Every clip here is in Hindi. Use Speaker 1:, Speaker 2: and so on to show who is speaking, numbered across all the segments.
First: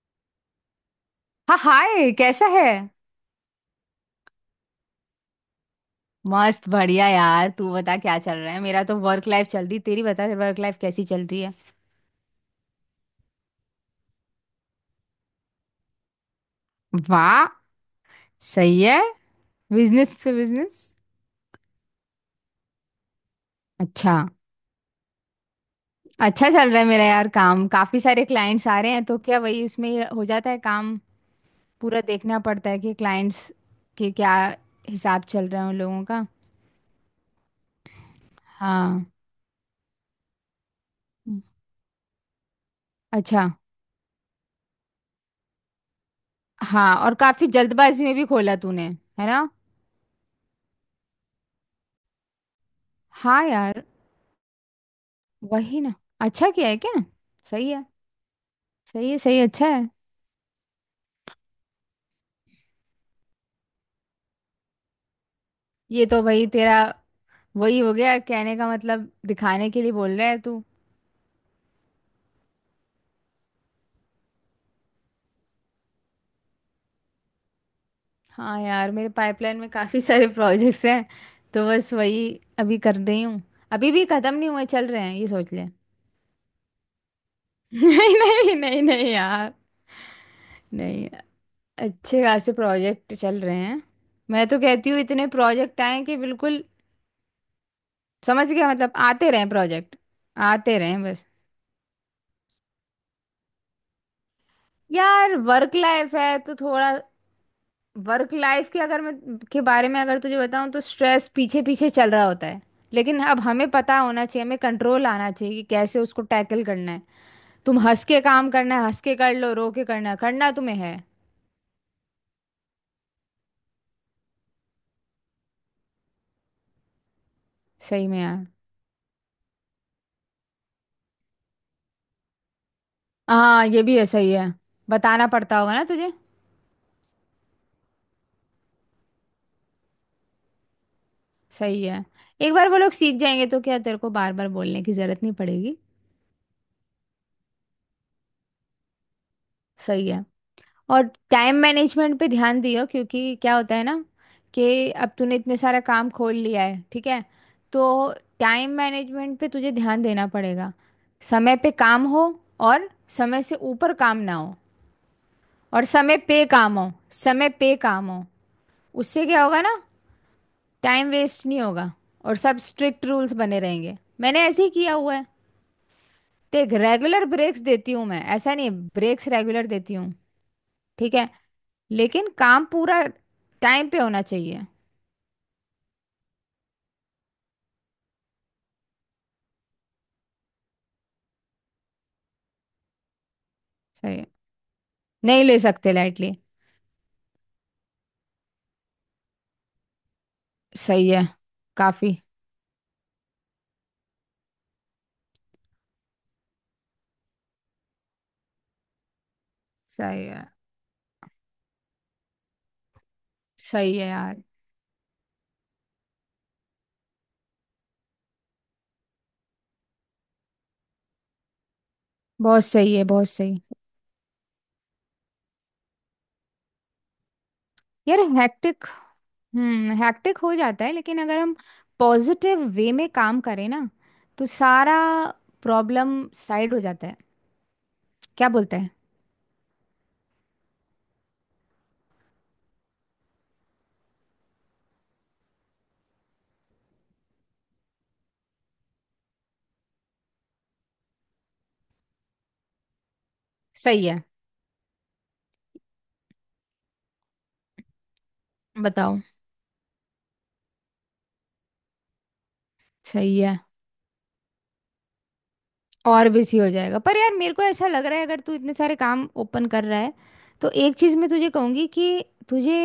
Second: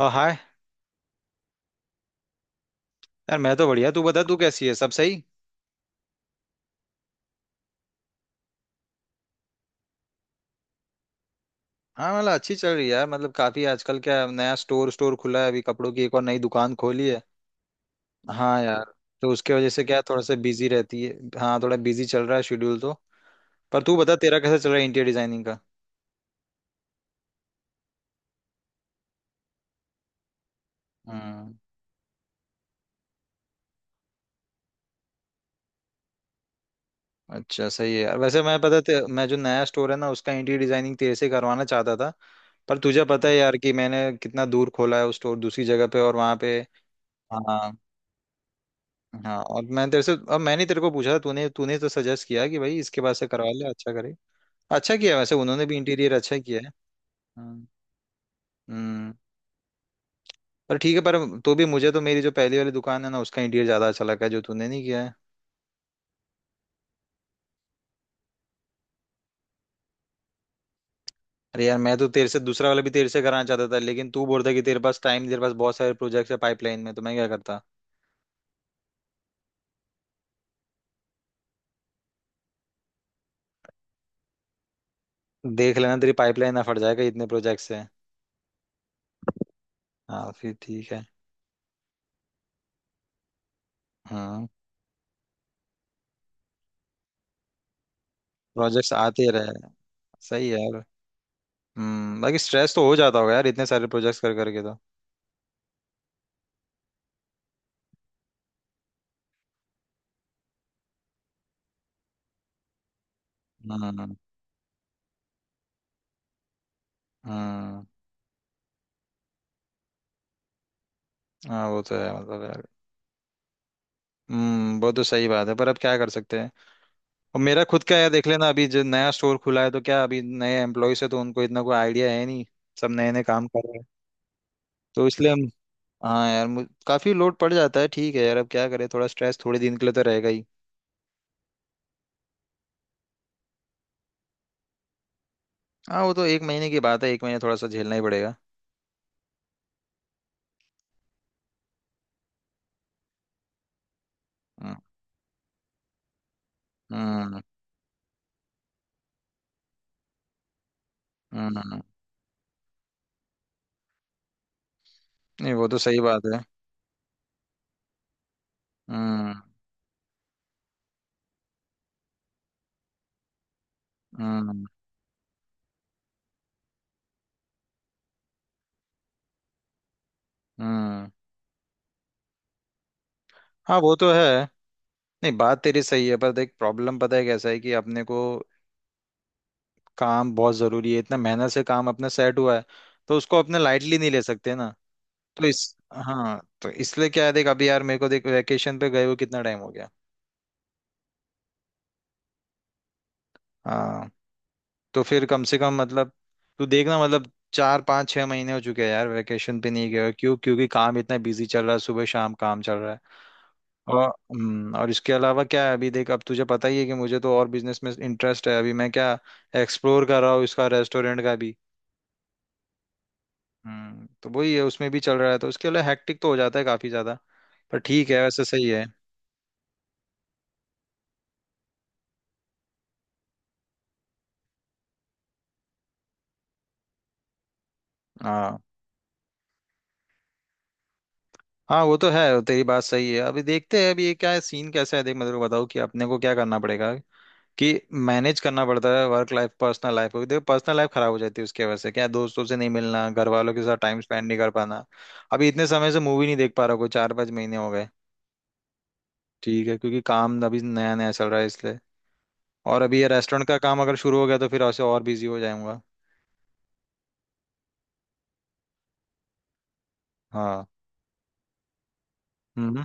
Speaker 1: हाँ हाय।
Speaker 2: हाँ, हाय। कैसा है?
Speaker 1: यार मैं तो बढ़िया। तू बता तू कैसी है, सब सही?
Speaker 2: मस्त बढ़िया यार। तू बता, क्या चल रहा है? मेरा तो वर्क लाइफ चल रही। तेरी बता, वर्क लाइफ कैसी चल रही है?
Speaker 1: हाँ मतलब अच्छी चल रही है यार। मतलब काफी आजकल क्या नया स्टोर स्टोर खुला है, अभी कपड़ों की एक और नई दुकान खोली है।
Speaker 2: वाह।
Speaker 1: हाँ
Speaker 2: सही
Speaker 1: यार।
Speaker 2: है।
Speaker 1: तो उसके वजह से क्या है,
Speaker 2: बिजनेस
Speaker 1: थोड़ा
Speaker 2: पे
Speaker 1: सा बिजी
Speaker 2: बिजनेस।
Speaker 1: रहती है। हाँ थोड़ा बिजी चल रहा है शेड्यूल तो। पर तू बता
Speaker 2: अच्छा,
Speaker 1: तेरा कैसा चल रहा है इंटीरियर डिजाइनिंग का?
Speaker 2: अच्छा चल रहा है मेरा यार। काम काफी सारे क्लाइंट्स आ रहे हैं तो क्या, वही उसमें ही हो जाता है काम।
Speaker 1: हम्म।
Speaker 2: पूरा देखना पड़ता है कि क्लाइंट्स के क्या हिसाब चल रहा है उन लोगों का।
Speaker 1: अच्छा सही है यार। वैसे
Speaker 2: हाँ।
Speaker 1: मैं जो नया स्टोर है ना उसका इंटीरियर डिजाइनिंग तेरे से करवाना चाहता था। पर तुझे पता है
Speaker 2: अच्छा।
Speaker 1: यार कि मैंने कितना दूर खोला है उस स्टोर, दूसरी जगह पे, और वहाँ पे।
Speaker 2: हाँ, और काफी
Speaker 1: हाँ।
Speaker 2: जल्दबाजी में भी खोला तूने। है
Speaker 1: हाँ
Speaker 2: ना।
Speaker 1: और मैं तेरे से अब मैंने तेरे को पूछा, तूने तूने तो सजेस्ट किया कि भाई इसके पास से
Speaker 2: हाँ
Speaker 1: करवा ले,
Speaker 2: यार।
Speaker 1: अच्छा करे। अच्छा किया, वैसे उन्होंने भी
Speaker 2: वही ना।
Speaker 1: इंटीरियर अच्छा
Speaker 2: अच्छा
Speaker 1: किया
Speaker 2: किया
Speaker 1: है।
Speaker 2: है क्या?
Speaker 1: हम्म।
Speaker 2: सही है। सही
Speaker 1: हम्म,
Speaker 2: है, सही है, अच्छा है।
Speaker 1: पर ठीक है, पर तो भी मुझे तो मेरी जो पहली वाली दुकान है ना उसका इंटीरियर ज्यादा अच्छा लगा है, जो तूने नहीं किया है।
Speaker 2: ये तो भाई तेरा वही हो गया, कहने का मतलब दिखाने के लिए बोल रहा है तू।
Speaker 1: अरे यार मैं तो तेरे से दूसरा वाला भी तेरे से कराना चाहता था, लेकिन तू बोल रहा कि तेरे पास टाइम, तेरे पास बहुत सारे प्रोजेक्ट्स है पाइपलाइन में, तो मैं क्या करता।
Speaker 2: हाँ यार, मेरे पाइपलाइन में काफ़ी सारे प्रोजेक्ट्स हैं। तो बस वही अभी कर रही हूँ। अभी भी ख़त्म नहीं हुए, चल रहे हैं, ये सोच ले।
Speaker 1: देख लेना तेरी पाइपलाइन ना फट जाएगा, इतने प्रोजेक्ट्स है।
Speaker 2: नहीं, नहीं, नहीं, नहीं यार।
Speaker 1: हाँ फिर ठीक है।
Speaker 2: नहीं, अच्छे खासे प्रोजेक्ट चल रहे हैं।
Speaker 1: हाँ
Speaker 2: मैं तो कहती हूँ इतने प्रोजेक्ट आए कि बिल्कुल समझ गया,
Speaker 1: प्रोजेक्ट्स
Speaker 2: मतलब
Speaker 1: आते
Speaker 2: आते रहें
Speaker 1: रहे।
Speaker 2: प्रोजेक्ट,
Speaker 1: सही है यार।
Speaker 2: आते रहें बस।
Speaker 1: हम्म। बाकी स्ट्रेस तो हो जाता होगा यार, इतने सारे प्रोजेक्ट्स कर करके तो।
Speaker 2: यार वर्क लाइफ है तो थोड़ा। वर्क लाइफ के अगर मैं के बारे में अगर तुझे बताऊं, तो स्ट्रेस पीछे पीछे चल रहा होता है। लेकिन अब हमें पता
Speaker 1: हम्म।
Speaker 2: होना चाहिए, हमें कंट्रोल आना चाहिए कि कैसे उसको टैकल करना है। तुम
Speaker 1: हम्म।
Speaker 2: हंस के काम करना है, हंस के कर लो, रो के करना है, करना तुम्हें है।
Speaker 1: हाँ वो तो है मतलब यार। वो तो सही बात है, पर अब क्या कर सकते हैं। और मेरा खुद का
Speaker 2: सही
Speaker 1: यार
Speaker 2: में
Speaker 1: देख
Speaker 2: यार।
Speaker 1: लेना, अभी जो नया स्टोर खुला है तो क्या, अभी नए एम्प्लॉयज है तो उनको इतना कोई आइडिया है नहीं। सब नए नए काम कर
Speaker 2: हाँ,
Speaker 1: रहे
Speaker 2: ये
Speaker 1: हैं।
Speaker 2: भी है, सही है।
Speaker 1: तो
Speaker 2: बताना
Speaker 1: इसलिए हम,
Speaker 2: पड़ता होगा ना तुझे।
Speaker 1: हाँ यार काफी लोड पड़ जाता है। ठीक है यार, अब क्या करें, थोड़ा स्ट्रेस थोड़े दिन के लिए तो रहेगा ही।
Speaker 2: सही है। एक बार वो लोग सीख जाएंगे तो क्या तेरे को बार बार बोलने की जरूरत नहीं पड़ेगी।
Speaker 1: हाँ वो तो एक महीने की बात है, एक महीने थोड़ा सा झेलना ही पड़ेगा।
Speaker 2: सही है। और टाइम मैनेजमेंट पे ध्यान दियो, क्योंकि क्या होता है ना
Speaker 1: हम्म।
Speaker 2: कि अब तूने इतने सारा काम खोल लिया है, ठीक है।
Speaker 1: हम्म।
Speaker 2: तो टाइम मैनेजमेंट पे तुझे ध्यान देना पड़ेगा। समय पे
Speaker 1: हम्म,
Speaker 2: काम हो, और समय से ऊपर काम ना हो,
Speaker 1: नहीं वो तो
Speaker 2: और
Speaker 1: सही
Speaker 2: समय
Speaker 1: बात है।
Speaker 2: पे काम हो, समय पे काम हो। उससे
Speaker 1: हम्म।
Speaker 2: क्या होगा ना, टाइम वेस्ट नहीं होगा। और सब स्ट्रिक्ट रूल्स बने रहेंगे, मैंने ऐसे
Speaker 1: हम्म।
Speaker 2: ही किया हुआ है। देख, रेगुलर ब्रेक्स देती हूँ मैं, ऐसा नहीं, ब्रेक्स रेगुलर देती हूँ।
Speaker 1: हम्म।
Speaker 2: ठीक है। लेकिन काम पूरा
Speaker 1: हाँ
Speaker 2: टाइम
Speaker 1: वो
Speaker 2: पे
Speaker 1: तो
Speaker 2: होना
Speaker 1: है।
Speaker 2: चाहिए।
Speaker 1: नहीं बात तेरी सही है, पर देख प्रॉब्लम पता है कैसा है कि अपने को काम बहुत जरूरी है, इतना मेहनत से काम अपना सेट हुआ है, तो उसको अपने लाइटली नहीं
Speaker 2: सही
Speaker 1: ले
Speaker 2: है।
Speaker 1: सकते ना।
Speaker 2: नहीं
Speaker 1: तो
Speaker 2: ले
Speaker 1: इस
Speaker 2: सकते लाइटली।
Speaker 1: हाँ तो इसलिए क्या है, देख अभी यार मेरे को देख वैकेशन पे गए हुए कितना टाइम हो गया।
Speaker 2: सही है। काफी।
Speaker 1: हाँ तो फिर कम से कम मतलब तू देखना, मतलब 4-5-6 महीने हो चुके हैं यार वैकेशन पे नहीं गया,
Speaker 2: सही
Speaker 1: क्यों?
Speaker 2: है।
Speaker 1: क्योंकि काम इतना बिजी चल रहा है, सुबह शाम काम चल रहा है।
Speaker 2: सही
Speaker 1: और
Speaker 2: है यार।
Speaker 1: हम्म, और इसके अलावा क्या है, अभी देख अब तुझे पता ही है कि मुझे तो और बिजनेस में इंटरेस्ट है, अभी मैं क्या एक्सप्लोर कर रहा हूँ इसका, रेस्टोरेंट का भी।
Speaker 2: बहुत सही है, बहुत सही।
Speaker 1: तो वही है, उसमें भी चल रहा है, तो उसके लिए हैक्टिक तो हो जाता है काफी ज्यादा। पर ठीक
Speaker 2: यार
Speaker 1: है, वैसे सही है।
Speaker 2: हैक्टिक। हम्म, हैक्टिक हो जाता है, लेकिन अगर हम पॉजिटिव वे में काम करें ना, तो सारा प्रॉब्लम साइड हो जाता है। क्या
Speaker 1: हाँ।
Speaker 2: बोलते हैं।
Speaker 1: हाँ वो तो है, तेरी बात सही है। अभी देखते हैं, अभी ये क्या है सीन कैसा है, देख मैं तेरे को बताऊँ कि अपने को क्या करना पड़ेगा, कि मैनेज करना पड़ता है वर्क लाइफ पर्सनल लाइफ को। देखो पर्सनल लाइफ खराब हो जाती है, उसकी वजह से क्या, दोस्तों से नहीं मिलना, घर वालों के साथ टाइम
Speaker 2: सही है।
Speaker 1: स्पेंड नहीं कर पाना। अभी इतने समय से मूवी नहीं देख पा रहा, कोई 4-5 महीने हो गए।
Speaker 2: बताओ।
Speaker 1: ठीक है, क्योंकि काम अभी नया नया चल रहा है इसलिए। और अभी ये
Speaker 2: सही
Speaker 1: रेस्टोरेंट
Speaker 2: है,
Speaker 1: का काम अगर शुरू हो गया तो फिर ऐसे और बिजी हो जाऊंगा।
Speaker 2: और बिजी हो जाएगा। पर यार, मेरे को ऐसा लग रहा है, अगर तू इतने सारे काम ओपन कर रहा है,
Speaker 1: हाँ।
Speaker 2: तो एक चीज मैं तुझे कहूंगी कि तुझे
Speaker 1: हम्म।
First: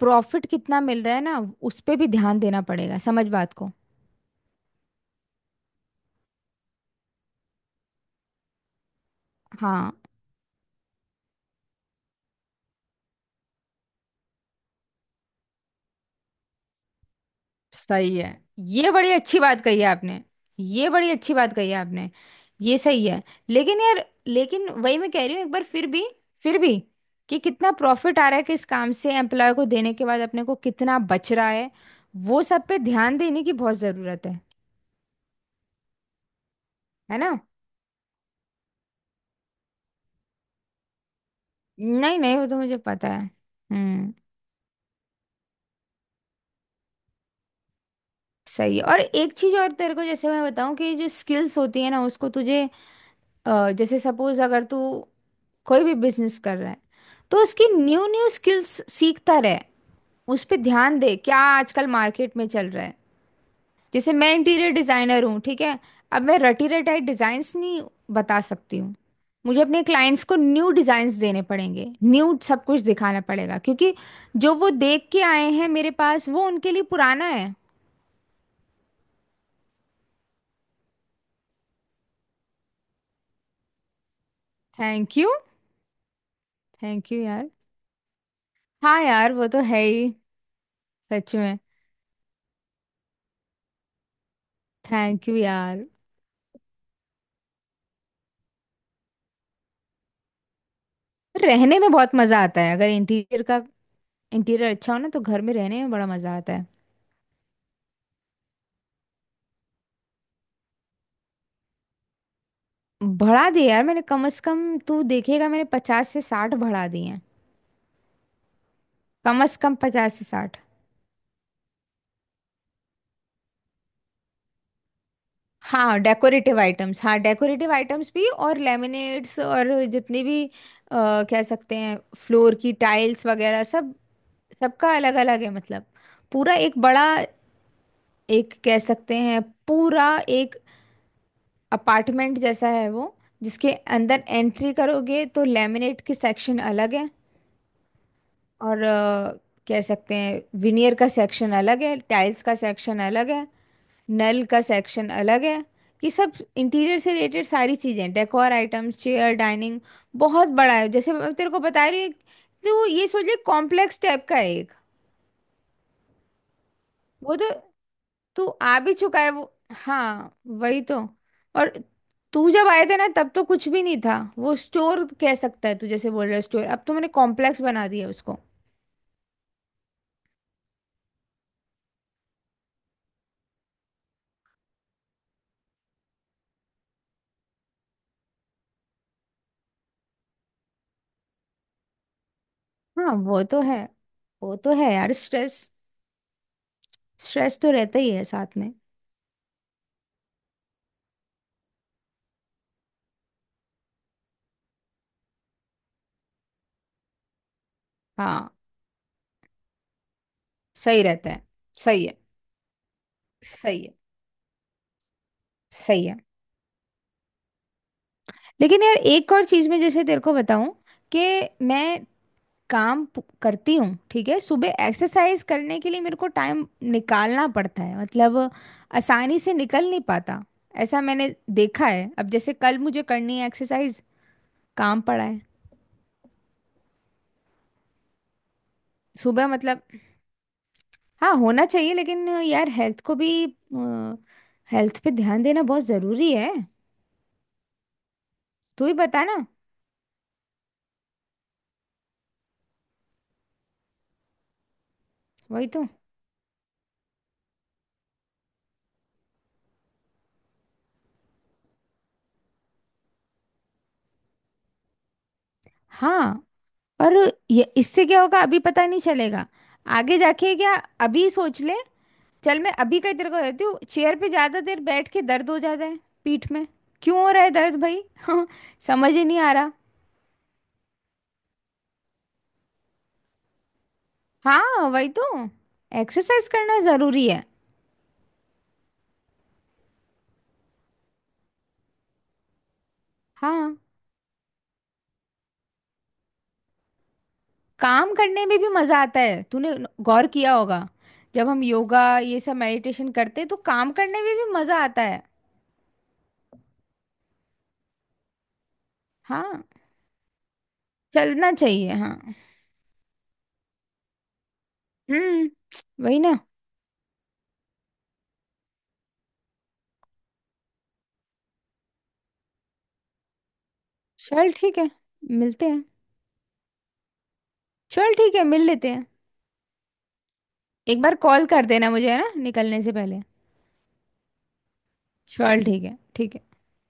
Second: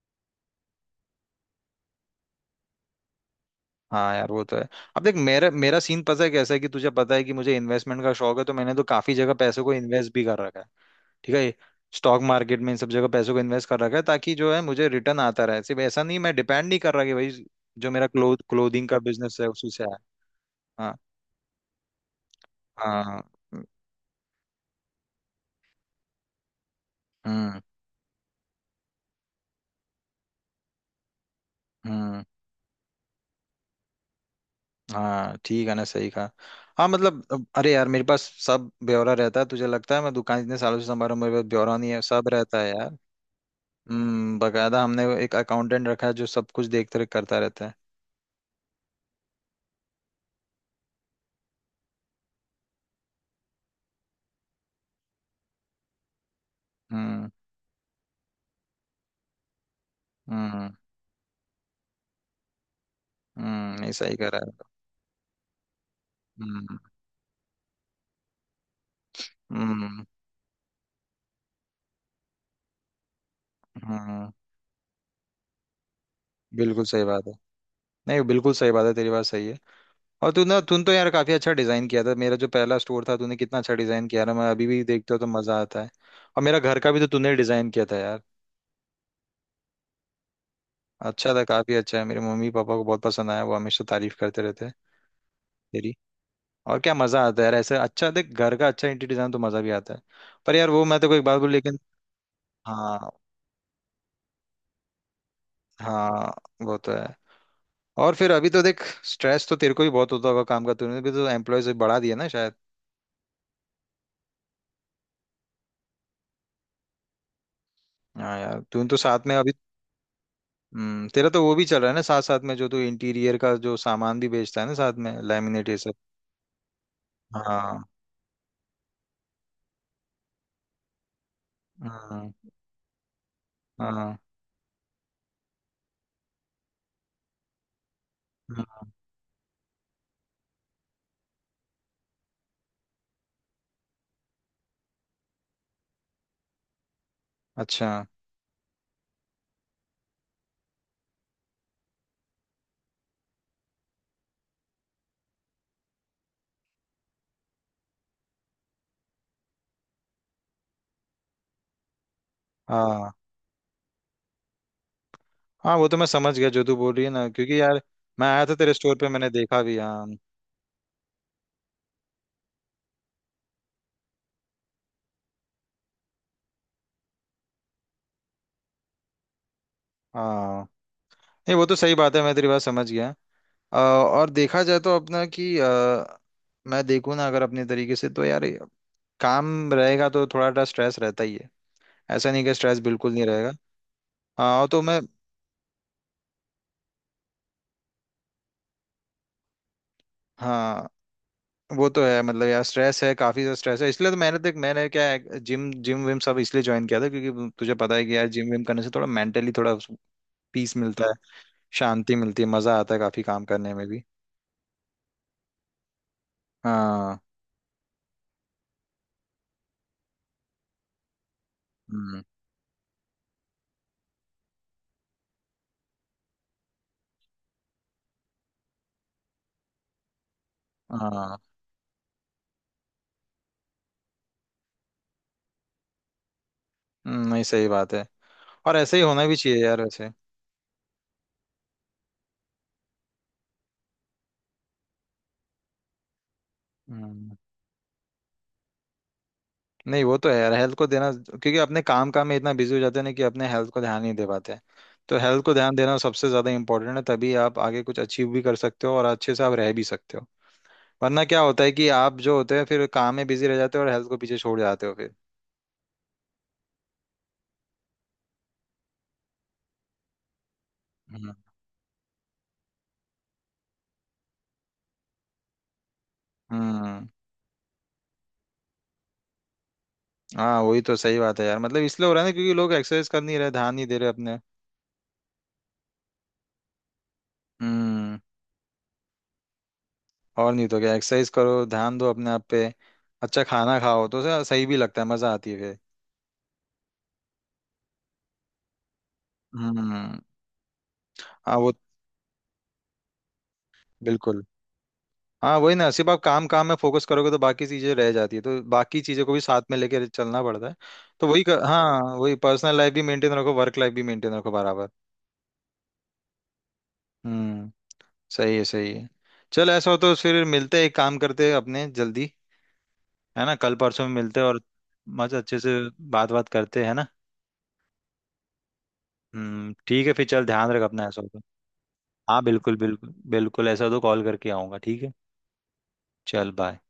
Speaker 2: प्रॉफिट कितना मिल रहा है ना, उस पे भी ध्यान देना पड़ेगा। समझ बात को।
Speaker 1: हाँ यार वो तो है। अब देख मेरा मेरा सीन पता है कैसा है, कि तुझे पता है कि मुझे इन्वेस्टमेंट का शौक है, तो मैंने तो काफी जगह पैसे को
Speaker 2: हाँ।
Speaker 1: इन्वेस्ट भी कर रखा है। ठीक है। स्टॉक मार्केट में, इन सब जगह पैसों को इन्वेस्ट कर रखा है, ताकि जो है मुझे रिटर्न आता रहे, सिर्फ ऐसा नहीं मैं डिपेंड नहीं कर रहा कि भाई जो मेरा
Speaker 2: सही है।
Speaker 1: क्लोथिंग
Speaker 2: ये
Speaker 1: का
Speaker 2: बड़ी
Speaker 1: बिजनेस
Speaker 2: अच्छी
Speaker 1: है
Speaker 2: बात
Speaker 1: उसी
Speaker 2: कही
Speaker 1: से
Speaker 2: है
Speaker 1: आया।
Speaker 2: आपने। ये
Speaker 1: हाँ।
Speaker 2: बड़ी अच्छी बात कही है आपने। ये सही
Speaker 1: हाँ।
Speaker 2: है। लेकिन यार, लेकिन वही मैं कह रही हूँ, एक बार फिर भी, फिर भी, कि
Speaker 1: हम्म।
Speaker 2: कितना प्रॉफिट आ रहा है किस काम से, एम्प्लॉय को देने के बाद अपने को कितना बच रहा है।
Speaker 1: हम्म।
Speaker 2: वो सब पे ध्यान देने की बहुत ज़रूरत है।
Speaker 1: हाँ ठीक है ना, सही कहा। हाँ
Speaker 2: है
Speaker 1: मतलब
Speaker 2: ना।
Speaker 1: अरे यार मेरे पास सब ब्यौरा रहता है, तुझे लगता है मैं दुकान इतने सालों से संभाल रहा हूँ मेरे पास ब्यौरा नहीं है?
Speaker 2: नहीं,
Speaker 1: सब
Speaker 2: नहीं, वो तो
Speaker 1: रहता है
Speaker 2: मुझे
Speaker 1: यार।
Speaker 2: पता है। हम्म।
Speaker 1: बकायदा हमने एक अकाउंटेंट रखा है जो सब कुछ देख रेख करता रहता है।
Speaker 2: सही है। और एक चीज और तेरे को जैसे मैं बताऊं, कि जो स्किल्स होती है ना, उसको तुझे, जैसे सपोज, अगर तू कोई भी बिजनेस कर रहा है,
Speaker 1: हम्म।
Speaker 2: तो उसकी न्यू न्यू स्किल्स सीखता रहे। उस पे
Speaker 1: हम्म।
Speaker 2: ध्यान दे, क्या आजकल मार्केट में चल रहा है।
Speaker 1: हम्म। नहीं
Speaker 2: जैसे
Speaker 1: सही कह
Speaker 2: मैं
Speaker 1: रहा है।
Speaker 2: इंटीरियर डिजाइनर हूँ, ठीक है। अब मैं रटी
Speaker 1: हम्म।
Speaker 2: रटाई डिजाइन्स नहीं बता सकती हूँ। मुझे अपने
Speaker 1: हम्म।
Speaker 2: क्लाइंट्स को न्यू डिजाइन्स देने पड़ेंगे, न्यू सब कुछ दिखाना पड़ेगा, क्योंकि
Speaker 1: हम्म।
Speaker 2: जो वो देख के आए हैं मेरे पास, वो उनके लिए
Speaker 1: बिल्कुल सही बात
Speaker 2: पुराना
Speaker 1: है।
Speaker 2: है।
Speaker 1: नहीं बिल्कुल सही बात है, तेरी बात सही है। और तू ना, तूने तो यार काफी अच्छा डिजाइन किया था मेरा, जो पहला स्टोर था तूने कितना अच्छा डिजाइन किया ना, मैं अभी भी देखता
Speaker 2: थैंक
Speaker 1: हूँ तो
Speaker 2: यू।
Speaker 1: मजा आता है। और मेरा घर का भी तो
Speaker 2: थैंक यू
Speaker 1: तूने
Speaker 2: यार।
Speaker 1: डिजाइन किया था यार।
Speaker 2: हाँ यार, वो तो है ही।
Speaker 1: अच्छा
Speaker 2: सच
Speaker 1: था,
Speaker 2: में।
Speaker 1: काफी अच्छा है, मेरे मम्मी पापा को बहुत पसंद आया, वो हमेशा तारीफ करते रहते हैं
Speaker 2: थैंक यू यार।
Speaker 1: तेरी। और क्या मजा आता है यार ऐसे, अच्छा देख, घर का अच्छा इंटीरियर डिजाइन तो मजा भी आता है। पर यार वो मैं तो एक बात बोलूं
Speaker 2: रहने
Speaker 1: लेकिन।
Speaker 2: में बहुत मजा आता है, अगर
Speaker 1: हाँ।
Speaker 2: इंटीरियर का, इंटीरियर अच्छा हो ना तो घर में रहने में बड़ा
Speaker 1: हाँ
Speaker 2: मजा आता है।
Speaker 1: वो तो है। और फिर अभी तो देख, स्ट्रेस तो तेरे को भी बहुत होता होगा काम का, तूने भी तो एम्प्लॉय से बढ़ा दिया ना शायद।
Speaker 2: बढ़ा दिए यार मैंने। कम से कम तू देखेगा, मैंने 50 से 60 बढ़ा दिए।
Speaker 1: हाँ यार तूने तो साथ में
Speaker 2: कम
Speaker 1: अभी।
Speaker 2: से कम 50 से 60।
Speaker 1: तेरा तो वो भी चल रहा है ना, साथ साथ में जो तू इंटीरियर का जो सामान भी बेचता है ना साथ में, लैमिनेट ये सब।
Speaker 2: हाँ, डेकोरेटिव आइटम्स, हाँ डेकोरेटिव
Speaker 1: हाँ।
Speaker 2: आइटम्स भी, और लेमिनेट्स, और जितनी भी कह सकते हैं,
Speaker 1: हाँ।
Speaker 2: फ्लोर की टाइल्स वगैरह सब।
Speaker 1: हाँ।
Speaker 2: सबका अलग अलग है, मतलब पूरा एक बड़ा, एक कह
Speaker 1: हाँ,
Speaker 2: सकते हैं, पूरा एक अपार्टमेंट जैसा है वो, जिसके अंदर एंट्री करोगे तो लेमिनेट के सेक्शन अलग है,
Speaker 1: अच्छा।
Speaker 2: और कह सकते हैं विनियर का सेक्शन अलग है, टाइल्स का सेक्शन अलग है, नल का सेक्शन अलग है। ये सब इंटीरियर से रिलेटेड सारी चीजें, डेकोर आइटम्स, चेयर, डाइनिंग, बहुत बड़ा है। जैसे मैं तेरे को बता रही हूँ तो वो, ये
Speaker 1: हाँ।
Speaker 2: सोच ले कॉम्प्लेक्स टाइप का है एक।
Speaker 1: हाँ वो तो मैं समझ गया जो तू बोल रही है ना,
Speaker 2: वो तो
Speaker 1: क्योंकि यार मैं आया
Speaker 2: तू
Speaker 1: था तेरे
Speaker 2: आ भी
Speaker 1: स्टोर पे,
Speaker 2: चुका
Speaker 1: मैंने
Speaker 2: है वो।
Speaker 1: देखा भी हाँ।
Speaker 2: हाँ वही तो। और तू जब आए थे ना, तब तो कुछ भी नहीं था वो स्टोर, कह सकता है तू, जैसे बोल रहा है स्टोर, अब तो मैंने कॉम्प्लेक्स बना दिया उसको।
Speaker 1: हाँ नहीं वो तो सही बात है, मैं तेरी बात समझ गया। और देखा जाए तो अपना कि मैं देखूँ ना अगर अपने तरीके से तो यार, काम रहेगा तो थोड़ा सा स्ट्रेस रहता ही है। ऐसा नहीं कि स्ट्रेस बिल्कुल
Speaker 2: हाँ
Speaker 1: नहीं
Speaker 2: वो
Speaker 1: रहेगा।
Speaker 2: तो है। वो
Speaker 1: हाँ
Speaker 2: तो
Speaker 1: तो
Speaker 2: है
Speaker 1: मैं।
Speaker 2: यार स्ट्रेस, स्ट्रेस तो रहता ही है साथ में।
Speaker 1: हाँ वो तो है मतलब यार, स्ट्रेस है, काफी ज्यादा स्ट्रेस है, इसलिए तो मैंने देख मैंने क्या है जिम जिम विम सब इसलिए ज्वाइन किया था, क्योंकि तुझे पता है कि यार
Speaker 2: हाँ,
Speaker 1: जिम विम करने से थोड़ा मेंटली थोड़ा पीस
Speaker 2: सही
Speaker 1: मिलता है,
Speaker 2: रहता है। सही
Speaker 1: शांति
Speaker 2: है।
Speaker 1: मिलती है, मजा आता है काफी काम करने
Speaker 2: सही
Speaker 1: में
Speaker 2: है।
Speaker 1: भी।
Speaker 2: सही है।
Speaker 1: हाँ।
Speaker 2: लेकिन यार एक और चीज में जैसे तेरे को बताऊं, कि मैं
Speaker 1: हम्म।
Speaker 2: करती हूँ, ठीक है। सुबह एक्सरसाइज करने के लिए मेरे को टाइम निकालना पड़ता है, मतलब आसानी से निकल नहीं पाता, ऐसा मैंने
Speaker 1: हाँ।
Speaker 2: देखा है। अब जैसे कल मुझे करनी है एक्सरसाइज, काम पड़ा है।
Speaker 1: नहीं सही बात है। और ऐसे ही होना भी
Speaker 2: सुबह,
Speaker 1: चाहिए यार
Speaker 2: मतलब,
Speaker 1: वैसे।
Speaker 2: हाँ, होना चाहिए। लेकिन यार हेल्थ को भी, हेल्थ पे ध्यान देना बहुत जरूरी है।
Speaker 1: हम्म।
Speaker 2: तू ही बता ना।
Speaker 1: नहीं वो तो है यार हेल्थ को देना, क्योंकि अपने काम काम में इतना बिजी हो जाते हैं ना, कि अपने हेल्थ को ध्यान नहीं दे पाते हैं। तो हेल्थ को
Speaker 2: वही
Speaker 1: ध्यान
Speaker 2: तो।
Speaker 1: देना सबसे ज्यादा इंपॉर्टेंट है, तभी आप आगे कुछ अचीव भी कर सकते हो और अच्छे से आप रह भी सकते हो। वरना क्या होता है कि आप जो होते हैं फिर काम में बिजी रह जाते हो और हेल्थ को पीछे छोड़ जाते हो फिर।
Speaker 2: हाँ। और ये, इससे क्या होगा अभी पता नहीं चलेगा, आगे जाके क्या, अभी
Speaker 1: हम्म।
Speaker 2: सोच ले। चल मैं अभी का ही तेरे को देती हूँ। चेयर पे ज्यादा देर बैठ के दर्द हो जाता है पीठ में।
Speaker 1: हम्म।
Speaker 2: क्यों हो रहा है दर्द भाई? समझ ही नहीं आ रहा।
Speaker 1: हाँ वही तो सही बात है यार, मतलब इसलिए हो रहा है ना क्योंकि लोग एक्सरसाइज कर नहीं रहे, ध्यान नहीं दे रहे अपने।
Speaker 2: हाँ वही तो। एक्सरसाइज करना जरूरी है।
Speaker 1: हम्म। और नहीं तो क्या, एक्सरसाइज करो, ध्यान दो अपने आप पे। अच्छा
Speaker 2: हाँ,
Speaker 1: खाना खाओ तो सही भी लगता है, मजा आती है फिर।
Speaker 2: काम करने में भी मजा आता है, तूने
Speaker 1: हम्म।
Speaker 2: गौर किया होगा। जब
Speaker 1: हाँ
Speaker 2: हम
Speaker 1: वो
Speaker 2: योगा ये सब मेडिटेशन करते हैं तो काम करने में
Speaker 1: बिल्कुल।
Speaker 2: भी मजा आता है।
Speaker 1: हाँ वही ना, सिर्फ आप काम काम में फोकस करोगे तो बाकी चीजें रह जाती है, तो बाकी चीजों को भी साथ
Speaker 2: हाँ।
Speaker 1: में लेकर चलना पड़ता है। तो वही
Speaker 2: चलना
Speaker 1: कर,
Speaker 2: चाहिए,
Speaker 1: हाँ वही,
Speaker 2: हाँ।
Speaker 1: पर्सनल लाइफ भी मेंटेन रखो वर्क लाइफ भी मेंटेन रखो बराबर।
Speaker 2: हम्म। वही ना।
Speaker 1: हम्म। सही है, सही है। चल ऐसा हो तो फिर मिलते हैं, एक काम करते हैं अपने जल्दी, है ना कल परसों में मिलते हैं,
Speaker 2: चल
Speaker 1: और
Speaker 2: ठीक है,
Speaker 1: मस्त अच्छे
Speaker 2: मिलते
Speaker 1: से
Speaker 2: हैं।
Speaker 1: बात बात करते हैं ना।
Speaker 2: चल ठीक है, मिल लेते हैं।
Speaker 1: ठीक है, फिर चल ध्यान रख
Speaker 2: एक
Speaker 1: अपना,
Speaker 2: बार
Speaker 1: ऐसा हो तो
Speaker 2: कॉल कर देना मुझे, है ना,
Speaker 1: हाँ बिल्कुल
Speaker 2: निकलने से
Speaker 1: बिल्कुल
Speaker 2: पहले।
Speaker 1: बिल्कुल, ऐसा हो तो कॉल करके आऊंगा ठीक है।
Speaker 2: चल ठीक है, ठीक है।
Speaker 1: चल बाय।